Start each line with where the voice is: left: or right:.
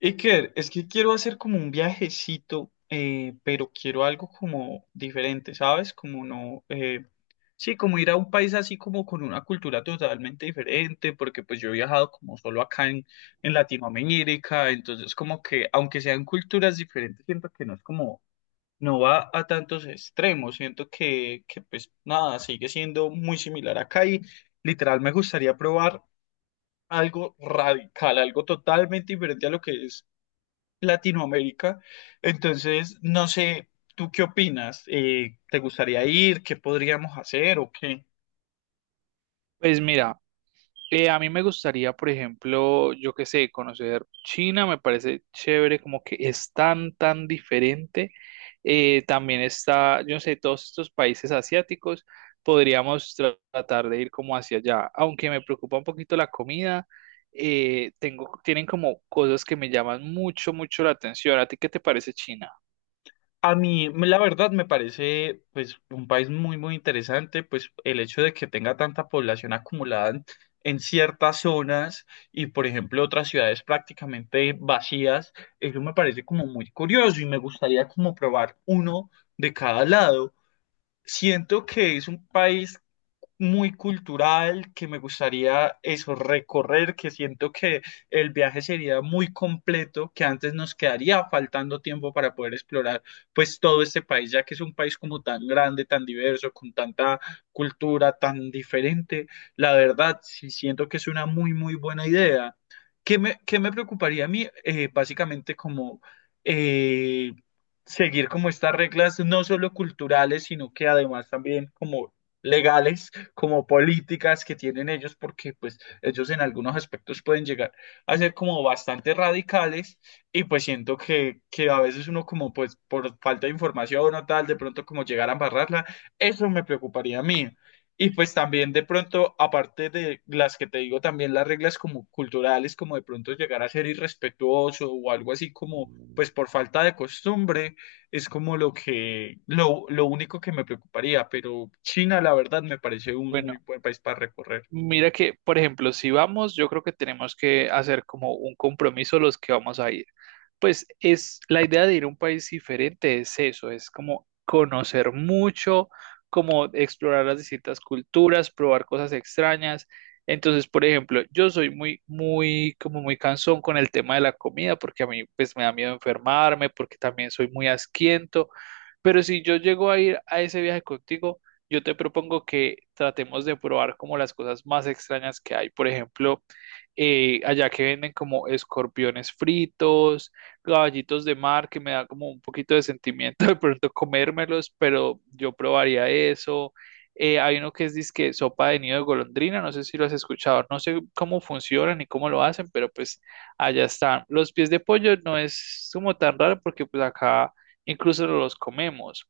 left: Iker, es que quiero hacer como un viajecito, pero quiero algo como diferente, ¿sabes? Como no, sí, como ir a un país así como con una cultura totalmente diferente, porque pues yo he viajado como solo acá en Latinoamérica, entonces como que aunque sean culturas diferentes, siento que no es como, no va a tantos extremos, siento que pues nada, sigue siendo muy similar acá y literal me gustaría probar algo radical, algo totalmente diferente a lo que es Latinoamérica. Entonces, no sé, ¿tú qué opinas? ¿Te gustaría ir? ¿Qué podríamos hacer o qué?
right: Pues mira, a mí me gustaría, por ejemplo, yo qué sé, conocer China, me parece chévere, como que es tan, tan diferente. También está, yo no sé, todos estos países asiáticos, podríamos tratar de ir como hacia allá, aunque me preocupa un poquito la comida, tengo, tienen como cosas que me llaman mucho, mucho la atención. ¿A ti qué te parece China?
left: A mí, la verdad, me parece pues un país muy, muy interesante, pues el hecho de que tenga tanta población acumulada en ciertas zonas y, por ejemplo, otras ciudades prácticamente vacías, eso me parece como muy curioso y me gustaría como probar uno de cada lado. Siento que es un país muy cultural, que me gustaría eso, recorrer, que siento que el viaje sería muy completo, que antes nos quedaría faltando tiempo para poder explorar pues todo este país, ya que es un país como tan grande, tan diverso, con tanta cultura tan diferente. La verdad, sí siento que es una muy, muy buena idea. ¿Qué qué me preocuparía a mí? Básicamente como... eh, seguir como estas reglas no solo culturales, sino que además también como legales como políticas que tienen ellos, porque pues ellos en algunos aspectos pueden llegar a ser como bastante radicales y pues siento que a veces uno como pues por falta de información o tal, de pronto como llegar a embarrarla, eso me preocuparía a mí. Y pues también de pronto, aparte de las que te digo, también las reglas como culturales, como de pronto llegar a ser irrespetuoso o algo así como pues por falta de costumbre es como lo que, lo único que me preocuparía, pero China, la verdad, me parece un muy
right: Bueno,
left: buen país para recorrer.
right: mira que, por ejemplo, si vamos, yo creo que tenemos que hacer como un compromiso los que vamos a ir. Pues es la idea de ir a un país diferente, es eso, es como conocer mucho, como explorar las distintas culturas, probar cosas extrañas. Entonces, por ejemplo, yo soy muy, muy, como muy cansón con el tema de la comida, porque a mí pues me da miedo enfermarme, porque también soy muy asquiento. Pero si yo llego a ir a ese viaje contigo, yo te propongo que tratemos de probar como las cosas más extrañas que hay. Por ejemplo, allá que venden como escorpiones fritos, caballitos de mar que me da como un poquito de sentimiento de pronto comérmelos, pero yo probaría eso. Hay uno que es disque sopa de nido de golondrina, no sé si lo has escuchado, no sé cómo funcionan ni cómo lo hacen, pero pues allá están. Los pies de pollo no es como tan raro porque pues acá incluso los comemos.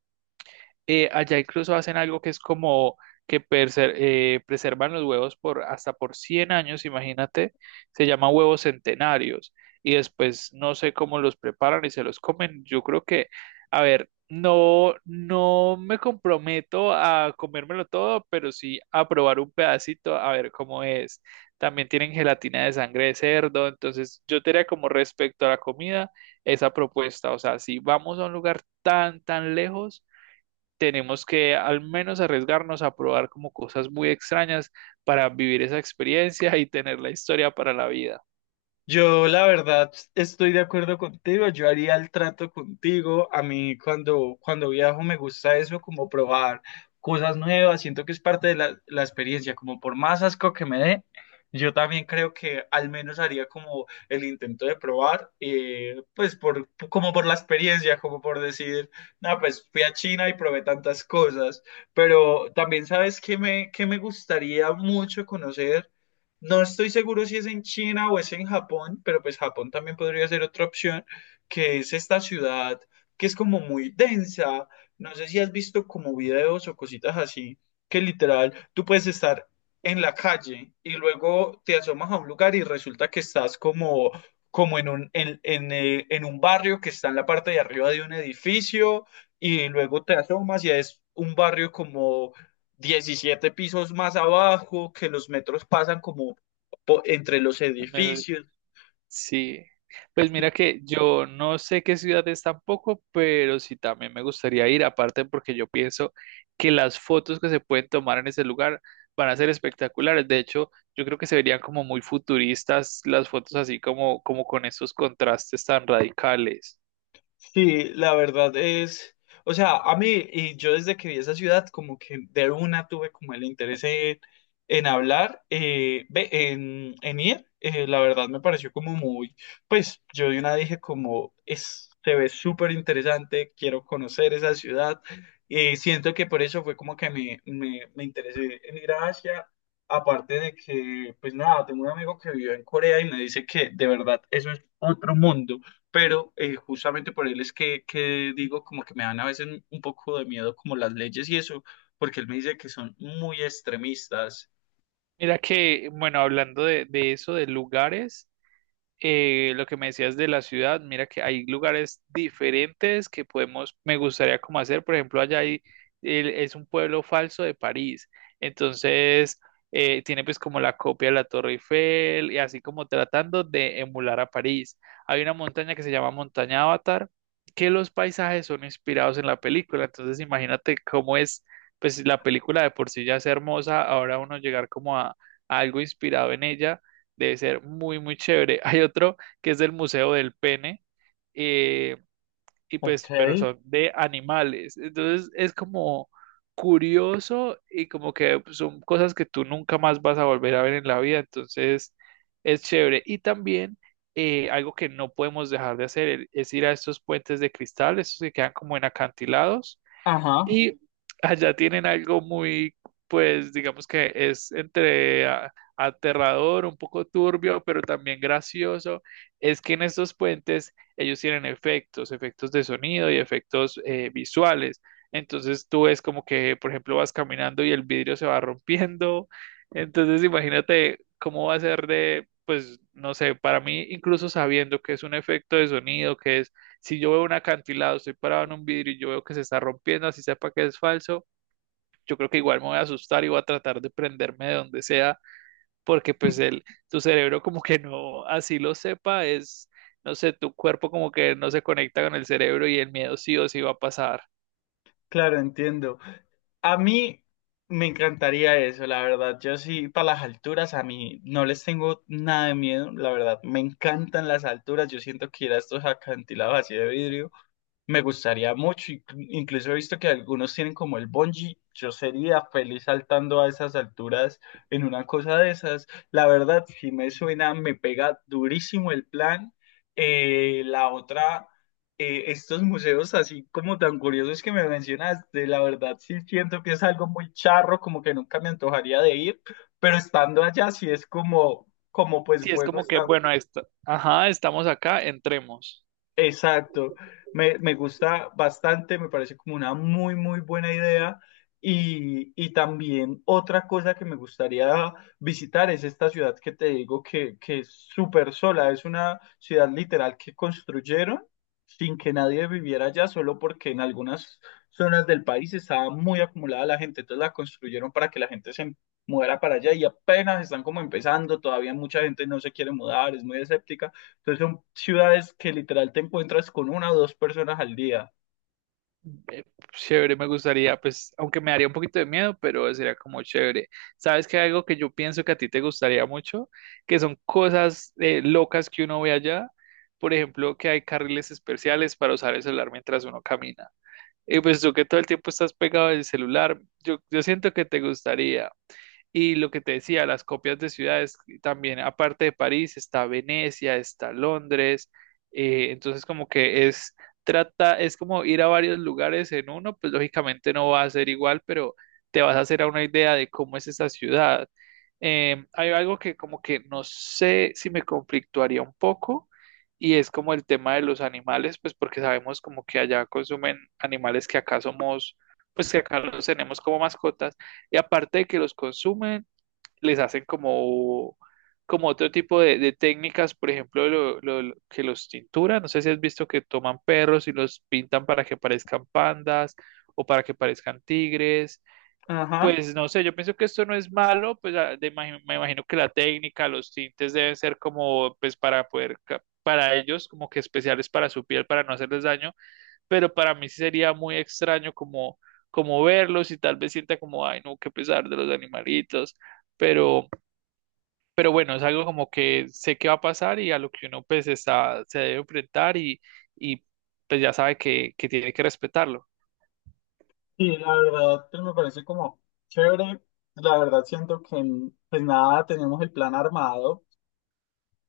right: Allá incluso hacen algo que es como que preservan los huevos por hasta por 100 años, imagínate, se llama huevos centenarios y después no sé cómo los preparan y se los comen. Yo creo que, a ver, no, no me comprometo a comérmelo todo, pero sí a probar un pedacito, a ver cómo es. También tienen gelatina de sangre de cerdo, entonces yo te diría como respecto a la comida esa propuesta, o sea, si vamos a un lugar tan, tan lejos, tenemos que al menos arriesgarnos a probar como cosas muy extrañas para vivir esa experiencia y tener la historia para la vida.
left: Yo la verdad estoy de acuerdo contigo, yo haría el trato contigo. A mí cuando viajo me gusta eso, como probar cosas nuevas, siento que es parte de la experiencia, como por más asco que me dé, yo también creo que al menos haría como el intento de probar, pues por, como por la experiencia, como por decir, no, pues fui a China y probé tantas cosas, pero también sabes que que me gustaría mucho conocer. No estoy seguro si es en China o es en Japón, pero pues Japón también podría ser otra opción, que es esta ciudad que es como muy densa. No sé si has visto como videos o cositas así, que literal tú puedes estar en la calle y luego te asomas a un lugar y resulta que estás como, como en un, en un barrio que está en la parte de arriba de un edificio y luego te asomas y es un barrio como 17 pisos más abajo, que los metros pasan como entre los
right: Me-
left: edificios.
right: Sí, pues mira que yo no sé qué ciudad es tampoco, pero sí también me gustaría ir, aparte porque yo pienso que las fotos que se pueden tomar en ese lugar van a ser espectaculares. De hecho, yo creo que se verían como muy futuristas las fotos así como, como con esos contrastes tan radicales.
left: Sí, la verdad es, o sea, a mí y yo desde que vi esa ciudad como que de una tuve como el interés en hablar, en ir, la verdad me pareció como muy, pues yo de una dije como es, se ve súper interesante, quiero conocer esa ciudad y siento que por eso fue como que me interesé en ir a Asia, aparte de que, pues nada, tengo un amigo que vive en Corea y me dice que de verdad eso es otro mundo, pero justamente por él es que digo como que me dan a veces un poco de miedo como las leyes y eso, porque él me dice que son muy extremistas.
right: Mira que, bueno, hablando de eso, de lugares. Lo que me decías de la ciudad, mira que hay lugares diferentes que podemos, me gustaría como hacer, por ejemplo, allá hay, es un pueblo falso de París, entonces tiene pues como la copia de la Torre Eiffel y así como tratando de emular a París. Hay una montaña que se llama Montaña Avatar, que los paisajes son inspirados en la película, entonces imagínate cómo es, pues la película de por sí ya es hermosa, ahora uno llegar como a algo inspirado en ella. Debe ser muy, muy chévere. Hay otro que es del Museo del Pene, eh, y
left: Ok,
right: pues, pero son de animales. Entonces es como curioso y como que pues, son cosas que tú nunca más vas a volver a ver en la vida. Entonces es chévere. Y también algo que no podemos dejar de hacer es ir a estos puentes de cristal, estos que quedan como en acantilados.
left: ajá,
right: Y allá tienen algo muy, pues digamos que es entre aterrador, un poco turbio, pero también gracioso, es que en estos puentes ellos tienen efectos, efectos de sonido y efectos visuales. Entonces tú ves como que, por ejemplo, vas caminando y el vidrio se va rompiendo. Entonces imagínate cómo va a ser de, pues, no sé, para mí, incluso sabiendo que es un efecto de sonido, que es, si yo veo un acantilado, estoy parado en un vidrio y yo veo que se está rompiendo, así sepa que es falso, yo creo que igual me voy a asustar y voy a tratar de prenderme de donde sea, porque pues el, tu cerebro como que no, así lo sepa, es, no sé, tu cuerpo como que no se conecta con el cerebro y el miedo sí o sí va a pasar.
left: claro, entiendo. A mí me encantaría eso, la verdad. Yo sí, para las alturas, a mí no les tengo nada de miedo, la verdad. Me encantan las alturas. Yo siento que ir a estos acantilados así de vidrio. Me gustaría mucho, incluso he visto que algunos tienen como el bungee. Yo sería feliz saltando a esas alturas en una cosa de esas. La verdad, si me suena, me pega durísimo el plan. La otra, estos museos así como tan curiosos que me mencionaste, la verdad sí siento que es algo muy charro, como que nunca me antojaría de ir, pero estando allá sí es como, como pues
right: Sí, es
left: bueno,
right: como que,
left: está.
right: bueno, esto, ajá, estamos acá, entremos.
left: Exacto, me gusta bastante, me parece como una muy, muy buena idea. Y también otra cosa que me gustaría visitar es esta ciudad que te digo que es súper sola, es una ciudad literal que construyeron sin que nadie viviera allá, solo porque en algunas zonas del país estaba muy acumulada la gente, entonces la construyeron para que la gente se mudara para allá y apenas están como empezando, todavía mucha gente no se quiere mudar, es muy escéptica, entonces son ciudades que literal te encuentras con 1 o 2 personas al día.
right: Eh, Chévere, me gustaría, pues, aunque me daría un poquito de miedo, pero sería como chévere. ¿Sabes que hay algo que yo pienso que a ti te gustaría mucho? Que son cosas locas que uno ve allá. Por ejemplo, que hay carriles especiales para usar el celular mientras uno camina. Y pues tú que todo el tiempo estás pegado al celular, yo siento que te gustaría. Y lo que te decía, las copias de ciudades también, aparte de París, está Venecia, está Londres, entonces como que es, trata, es como ir a varios lugares en uno, pues lógicamente no va a ser igual, pero te vas a hacer a una idea de cómo es esa ciudad. Hay algo que como que no sé si me conflictuaría un poco, y es como el tema de los animales, pues porque sabemos como que allá consumen animales que acá somos, pues que acá los tenemos como mascotas, y aparte de que los consumen, les hacen como, como otro tipo de técnicas, por ejemplo, que los tinturan. No sé si has visto que toman perros y los pintan para que parezcan pandas o para que parezcan tigres.
left: Ajá.
right: Pues no sé, yo pienso que esto no es malo, pues ah, de me imagino que la técnica, los tintes deben ser como, pues para poder, para ellos como que especiales para su piel, para no hacerles daño, pero para mí sí sería muy extraño como, como verlos y tal vez sienta como, ay, no, qué pesar de los animalitos, pero, pero bueno, es algo como que sé que va a pasar y a lo que uno pues está, se debe enfrentar y pues ya sabe que tiene que respetarlo.
left: Y la verdad, pues me parece como chévere. La verdad, siento que pues nada, tenemos el plan armado.